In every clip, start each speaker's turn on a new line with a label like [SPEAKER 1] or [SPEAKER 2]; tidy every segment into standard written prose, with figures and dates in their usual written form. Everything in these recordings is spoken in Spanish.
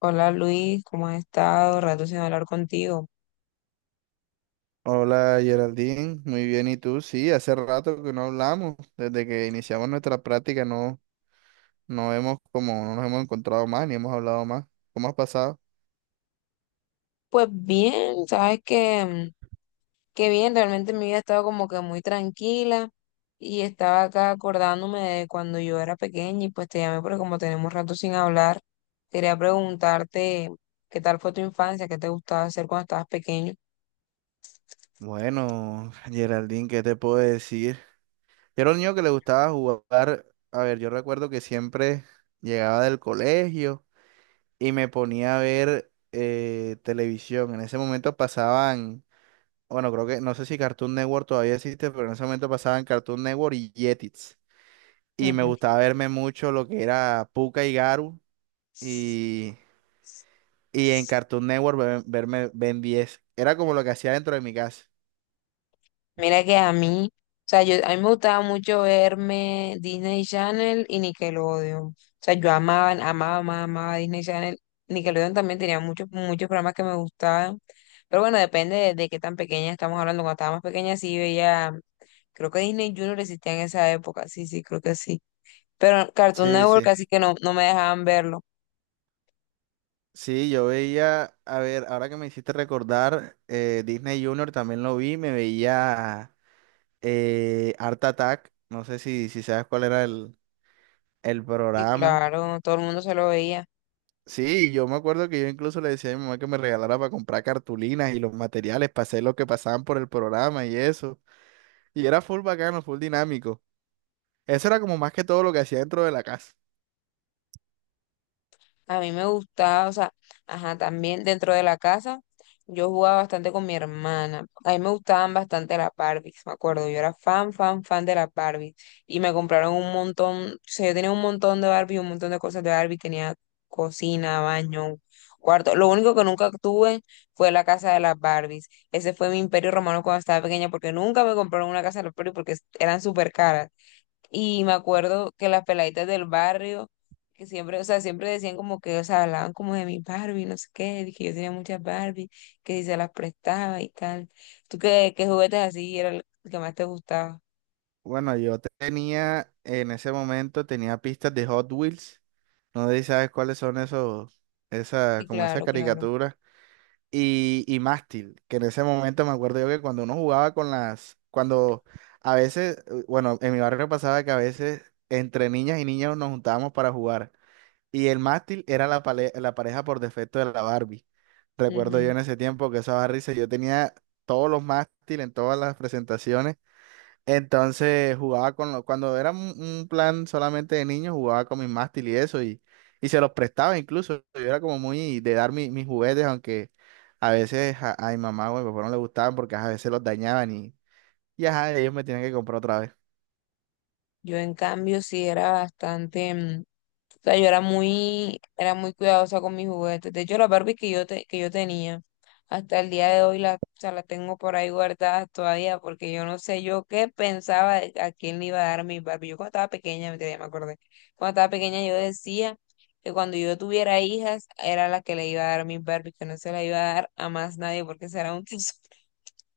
[SPEAKER 1] Hola Luis, ¿cómo has estado? Rato sin hablar contigo.
[SPEAKER 2] Hola Geraldine, muy bien, ¿y tú? Sí, hace rato que no hablamos, desde que iniciamos nuestra práctica no hemos no nos hemos encontrado más ni hemos hablado más. ¿Cómo has pasado?
[SPEAKER 1] Pues bien, sabes que bien, realmente mi vida ha estado como que muy tranquila y estaba acá acordándome de cuando yo era pequeña y pues te llamé porque como tenemos rato sin hablar, quería preguntarte qué tal fue tu infancia, qué te gustaba hacer cuando estabas pequeño.
[SPEAKER 2] Bueno, Geraldine, ¿qué te puedo decir? Yo era un niño que le gustaba jugar, a ver, yo recuerdo que siempre llegaba del colegio y me ponía a ver televisión. En ese momento pasaban, bueno, creo que, no sé si Cartoon Network todavía existe, pero en ese momento pasaban Cartoon Network y Jetix. Y me
[SPEAKER 1] Ujú.
[SPEAKER 2] gustaba verme mucho lo que era Pucca y Garu y, y en Cartoon Network verme Ben 10. Era como lo que hacía dentro de mi casa.
[SPEAKER 1] Mira que a mí, o sea, yo, a mí me gustaba mucho verme Disney Channel y Nickelodeon. O sea, yo amaba, amaba, amaba, amaba Disney Channel. Nickelodeon también tenía muchos, muchos programas que me gustaban. Pero bueno, depende de qué tan pequeña estamos hablando. Cuando estaba más pequeña sí veía, creo que Disney Junior existía en esa época. Sí, sí, creo que sí. Pero Cartoon
[SPEAKER 2] Sí,
[SPEAKER 1] Network
[SPEAKER 2] sí.
[SPEAKER 1] casi que no, no me dejaban verlo.
[SPEAKER 2] Sí, yo veía, a ver, ahora que me hiciste recordar, Disney Junior también lo vi, me veía Art Attack, no sé si sabes cuál era el
[SPEAKER 1] Y
[SPEAKER 2] programa.
[SPEAKER 1] claro, todo el mundo se lo veía.
[SPEAKER 2] Sí, yo me acuerdo que yo incluso le decía a mi mamá que me regalara para comprar cartulinas y los materiales, para hacer lo que pasaban por el programa y eso. Y era full bacano, full dinámico. Eso era como más que todo lo que hacía dentro de la casa.
[SPEAKER 1] A mí me gustaba, o sea, ajá, también dentro de la casa yo jugaba bastante con mi hermana. A mí me gustaban bastante las Barbies, me acuerdo. Yo era fan, fan, fan de las Barbies. Y me compraron un montón, o sea, yo tenía un montón de Barbie, un montón de cosas de Barbie. Tenía cocina, baño, cuarto. Lo único que nunca tuve fue la casa de las Barbies. Ese fue mi imperio romano cuando estaba pequeña porque nunca me compraron una casa de las Barbie porque eran súper caras. Y me acuerdo que las peladitas del barrio, que siempre, o sea, siempre decían como que, o sea, hablaban como de mi Barbie, no sé qué, de que yo tenía muchas Barbie, que si se las prestaba y tal. ¿Tú qué, qué juguetes así era el que más te gustaba?
[SPEAKER 2] Bueno, yo tenía, en ese momento, tenía pistas de Hot Wheels. No sé si sabes cuáles son esos, esa,
[SPEAKER 1] Sí,
[SPEAKER 2] como esa
[SPEAKER 1] claro, claro.
[SPEAKER 2] caricatura. Y mástil, que en ese momento me acuerdo yo que cuando uno jugaba con las, cuando a veces, bueno, en mi barrio pasaba que a veces entre niñas y niños nos juntábamos para jugar. Y el mástil era la, la pareja por defecto de la Barbie. Recuerdo yo
[SPEAKER 1] Ujú.
[SPEAKER 2] en ese tiempo que esa Barbie, yo tenía todos los mástiles en todas las presentaciones. Entonces jugaba con los, cuando era un plan solamente de niños, jugaba con mis mástiles y eso, y se los prestaba incluso. Yo era como muy de dar mis juguetes, aunque a veces a mi mamá o a mi papá no le gustaban porque ajá, a veces los dañaban y ajá, ellos me tienen que comprar otra vez.
[SPEAKER 1] Yo en cambio sí era bastante, o sea, yo era muy cuidadosa con mis juguetes. De hecho, las Barbies que yo tenía. Hasta el día de hoy la, o sea, la tengo por ahí guardada todavía porque yo no sé yo qué pensaba de a quién le iba a dar mi Barbie. Yo cuando estaba pequeña, me acordé, cuando estaba pequeña yo decía que cuando yo tuviera hijas era la que le iba a dar mi Barbie, que no se la iba a dar a más nadie porque será un tesoro.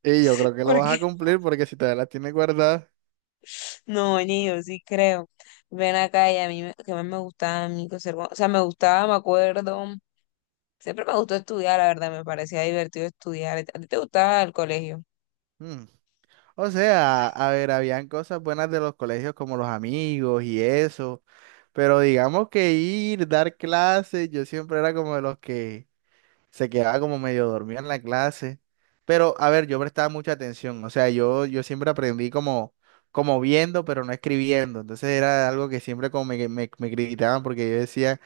[SPEAKER 2] Y yo creo que lo vas
[SPEAKER 1] Porque
[SPEAKER 2] a cumplir porque si todavía las tienes guardadas.
[SPEAKER 1] no, ni yo sí creo. Ven acá y a mí que más me gustaba a mí coser, o sea, me gustaba, me acuerdo, siempre me gustó estudiar, la verdad, me parecía divertido estudiar. ¿A ti te gustaba el colegio?
[SPEAKER 2] hmm, O sea, a ver, habían cosas buenas de los colegios como los amigos y eso, pero digamos que ir, dar clases, yo siempre era como de los que se quedaba como medio dormido en la clase, pero a ver, yo prestaba mucha atención, o sea, yo siempre aprendí como, como viendo, pero no escribiendo, entonces era algo que siempre como me criticaban porque yo decía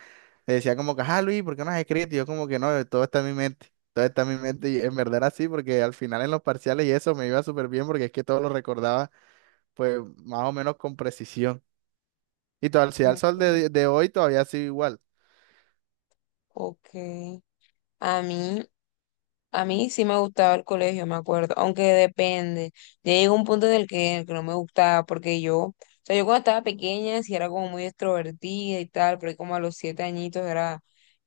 [SPEAKER 2] me decía como que, ah, Luis, ¿por qué no has escrito? Y yo como que no, todo está en mi mente, todo está en mi mente y en verdad era así, porque al final en los parciales y eso me iba súper bien porque es que todo lo recordaba pues más o menos con precisión. Y todo, si al sol
[SPEAKER 1] Okay,
[SPEAKER 2] de hoy todavía sigo igual.
[SPEAKER 1] ok. A mí, a mí sí me gustaba el colegio, me acuerdo, aunque depende. Ya llegó un punto en el que no me gustaba, porque yo, o sea, yo cuando estaba pequeña sí era como muy extrovertida y tal, pero ahí como a los 7 añitos era,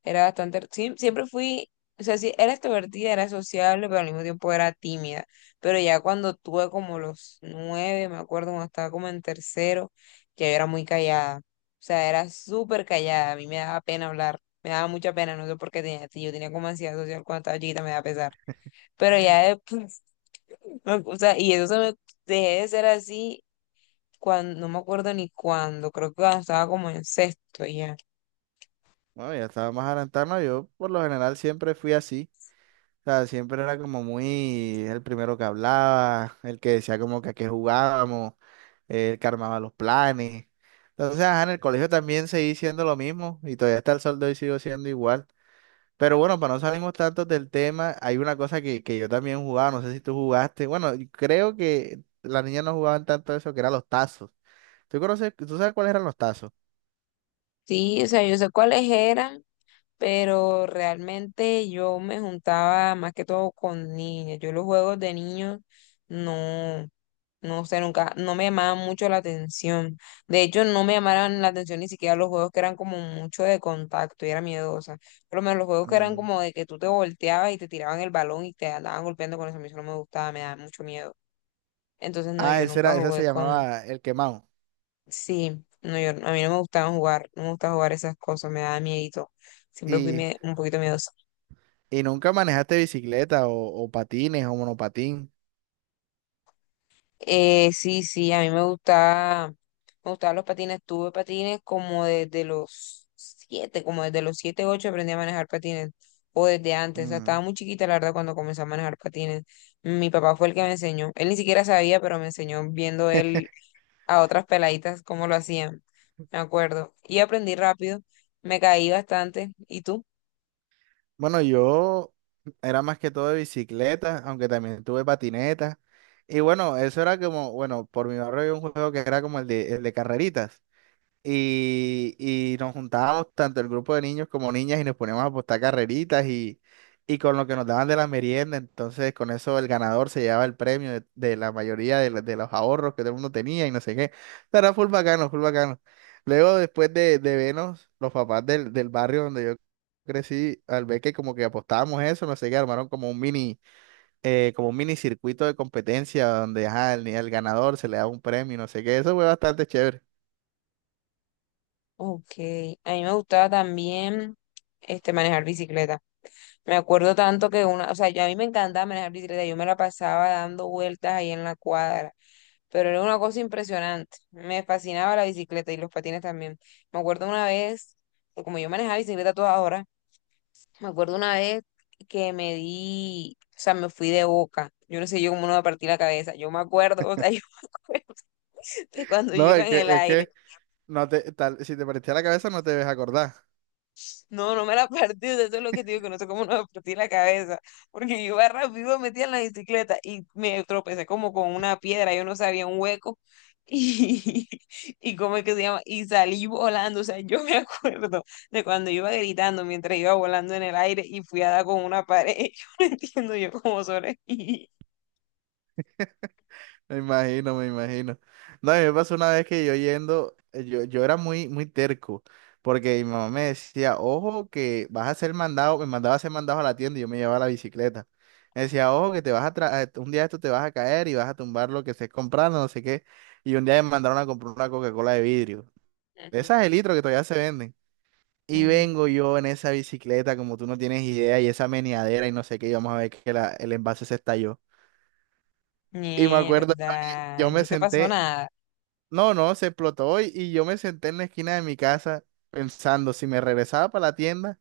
[SPEAKER 1] era bastante, sí, siempre fui, o sea, sí, era extrovertida, era sociable, pero al mismo tiempo era tímida. Pero ya cuando tuve como los 9, me acuerdo, cuando estaba como en tercero, ya yo era muy callada. O sea, era súper callada, a mí me daba pena hablar. Me daba mucha pena, no sé por qué tenía, si yo tenía como ansiedad social cuando estaba chiquita, me da pesar. Pero ya después, o sea, y eso se me dejé de ser así cuando, no me acuerdo ni cuándo, creo que cuando estaba como en sexto ya.
[SPEAKER 2] Bueno, ya estaba más adelantado, ¿no? Yo por lo general siempre fui así. O sea, siempre era como muy el primero que hablaba, el que decía como que a qué jugábamos, el que armaba los planes. Entonces, ajá, en el colegio también seguí siendo lo mismo y todavía hasta el sol de hoy sigo siendo igual. Pero bueno, para no salirnos tanto del tema, hay una cosa que yo también jugaba, no sé si tú jugaste. Bueno, y creo que las niñas no jugaban tanto eso, que eran los tazos. ¿Tú conoces, tú sabes cuáles eran los tazos?
[SPEAKER 1] Sí, o sea, yo sé cuáles eran, pero realmente yo me juntaba más que todo con niñas. Yo los juegos de niños no. No sé, nunca, no me llamaban mucho la atención. De hecho, no me llamaban la atención ni siquiera los juegos que eran como mucho de contacto y era miedosa. Por lo menos los juegos que eran
[SPEAKER 2] Mm.
[SPEAKER 1] como de que tú te volteabas y te tiraban el balón y te andaban golpeando con eso, a mí eso no me gustaba, me daba mucho miedo. Entonces, no,
[SPEAKER 2] Ah,
[SPEAKER 1] yo
[SPEAKER 2] ese
[SPEAKER 1] nunca
[SPEAKER 2] era, ese se
[SPEAKER 1] jugué con...
[SPEAKER 2] llamaba el quemado.
[SPEAKER 1] Sí, no, yo, a mí no me gustaba jugar, no me gustaba jugar esas cosas, me daba miedito. Siempre fui
[SPEAKER 2] Y,
[SPEAKER 1] un poquito miedosa.
[SPEAKER 2] y nunca manejaste bicicleta o patines o monopatín.
[SPEAKER 1] Sí, sí, a mí me gustaba, me gustaban los patines. Tuve patines como desde los siete, ocho aprendí a manejar patines, o desde antes. O sea, estaba
[SPEAKER 2] Mm.
[SPEAKER 1] muy chiquita, la verdad, cuando comencé a manejar patines. Mi papá fue el que me enseñó. Él ni siquiera sabía, pero me enseñó viendo él a otras peladitas cómo lo hacían. Me acuerdo. Y aprendí rápido, me caí bastante. ¿Y tú?
[SPEAKER 2] Bueno, yo era más que todo de bicicleta, aunque también tuve patineta. Y bueno, eso era como, bueno, por mi barrio había un juego que era como el el de carreritas. Y, y nos juntábamos tanto el grupo de niños como niñas y nos poníamos a apostar carreritas y con lo que nos daban de la merienda, entonces con eso el ganador se llevaba el premio de la mayoría de, de los ahorros que todo el mundo tenía y no sé qué. Pero era full bacano, full bacano. Luego después de vernos, los papás del barrio donde yo crecí, al ver que como que apostábamos eso, no sé qué, armaron como un mini circuito de competencia donde ajá, el ganador se le da un premio, y no sé qué, eso fue bastante chévere.
[SPEAKER 1] Ok, a mí me gustaba también este, manejar bicicleta. Me acuerdo tanto que una, o sea, yo a mí me encantaba manejar bicicleta, yo me la pasaba dando vueltas ahí en la cuadra, pero era una cosa impresionante. Me fascinaba la bicicleta y los patines también. Me acuerdo una vez, que como yo manejaba bicicleta a toda hora, me acuerdo una vez que me di, o sea, me fui de boca. Yo no sé yo cómo no me partí la cabeza. Yo me acuerdo, o sea, yo me acuerdo de cuando yo
[SPEAKER 2] No,
[SPEAKER 1] iba en el
[SPEAKER 2] es
[SPEAKER 1] aire.
[SPEAKER 2] que no te, tal, si te partiste la cabeza no te debes acordar.
[SPEAKER 1] No, no me la partí, o sea, eso es lo que te digo, que no sé cómo no me partí la cabeza, porque yo iba rápido, metía en la bicicleta y me tropecé como con una piedra, yo no sabía un hueco y, y cómo es que se llama, y salí volando, o sea, yo me acuerdo de cuando iba gritando mientras iba volando en el aire y fui a dar con una pared. Yo no entiendo yo cómo sobreviví.
[SPEAKER 2] Me imagino, me imagino. No, a mí me pasó una vez que yo yendo, yo era muy terco, porque mi mamá me decía, ojo, que vas a ser mandado, me mandaba a ser mandado a la tienda y yo me llevaba la bicicleta. Me decía, ojo, que te vas a un día esto te vas a caer y vas a tumbar lo que estés comprando, no sé qué. Y un día me mandaron a comprar una Coca-Cola de vidrio. De
[SPEAKER 1] Ujú,
[SPEAKER 2] esas de litro que todavía se venden. Y
[SPEAKER 1] ujú.
[SPEAKER 2] vengo yo en esa bicicleta, como tú no tienes idea, y esa meneadera y no sé qué, y vamos a ver que el envase se estalló. Y me acuerdo,
[SPEAKER 1] Mierda,
[SPEAKER 2] yo
[SPEAKER 1] ¿y
[SPEAKER 2] me
[SPEAKER 1] no te pasó
[SPEAKER 2] senté,
[SPEAKER 1] nada?
[SPEAKER 2] no, no, se explotó y yo me senté en la esquina de mi casa pensando si me regresaba para la tienda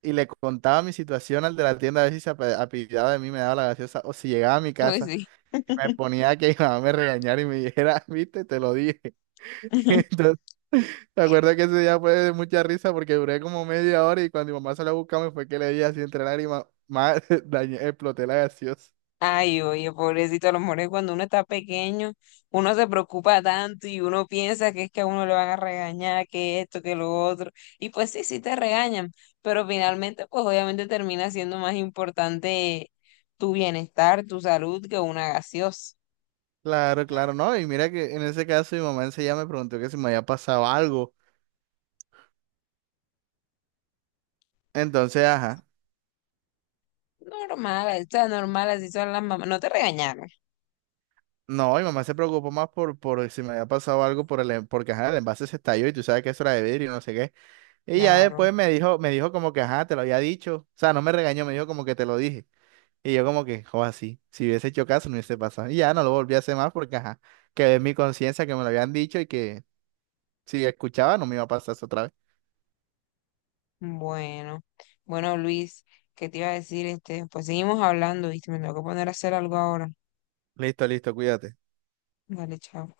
[SPEAKER 2] y le contaba mi situación al de la tienda a ver si se apiadaba de mí, me daba la gaseosa o si llegaba a mi
[SPEAKER 1] Uy,
[SPEAKER 2] casa
[SPEAKER 1] sí.
[SPEAKER 2] y me ponía a que mi mamá me regañara y me dijera, viste, te lo dije. Entonces, me acuerdo que ese día fue de mucha risa porque duré como media hora y cuando mi mamá salió a buscarme fue que le di así entre lágrimas, más dañé, exploté la gaseosa.
[SPEAKER 1] Ay, oye, pobrecito, a lo mejor es cuando uno está pequeño, uno se preocupa tanto y uno piensa que es que a uno le van a regañar, que esto, que lo otro. Y pues sí, sí te regañan, pero finalmente, pues obviamente termina siendo más importante tu bienestar, tu salud, que una gaseosa.
[SPEAKER 2] Claro, claro, no. Y mira que en ese caso mi mamá enseguida me preguntó que si me había pasado algo. Entonces, ajá.
[SPEAKER 1] Normal, o sea, normal, así son las mamás. No te regañaron.
[SPEAKER 2] No, mi mamá se preocupó más por si me había pasado algo por el, porque ajá, el envase se estalló y tú sabes que eso era de vidrio y no sé qué. Y ya
[SPEAKER 1] Claro.
[SPEAKER 2] después me dijo como que ajá, te lo había dicho. O sea, no me regañó, me dijo como que te lo dije. Y yo como que, joder, así, si hubiese hecho caso, no hubiese pasado. Y ya no lo volví a hacer más porque ajá, quedé en mi conciencia que me lo habían dicho y que si escuchaba no me iba a pasar eso otra vez.
[SPEAKER 1] Bueno, bueno, Luis, ¿qué te iba a decir? Este, pues seguimos hablando, ¿viste? Me tengo que poner a hacer algo ahora.
[SPEAKER 2] Listo, listo, cuídate.
[SPEAKER 1] Dale, chao.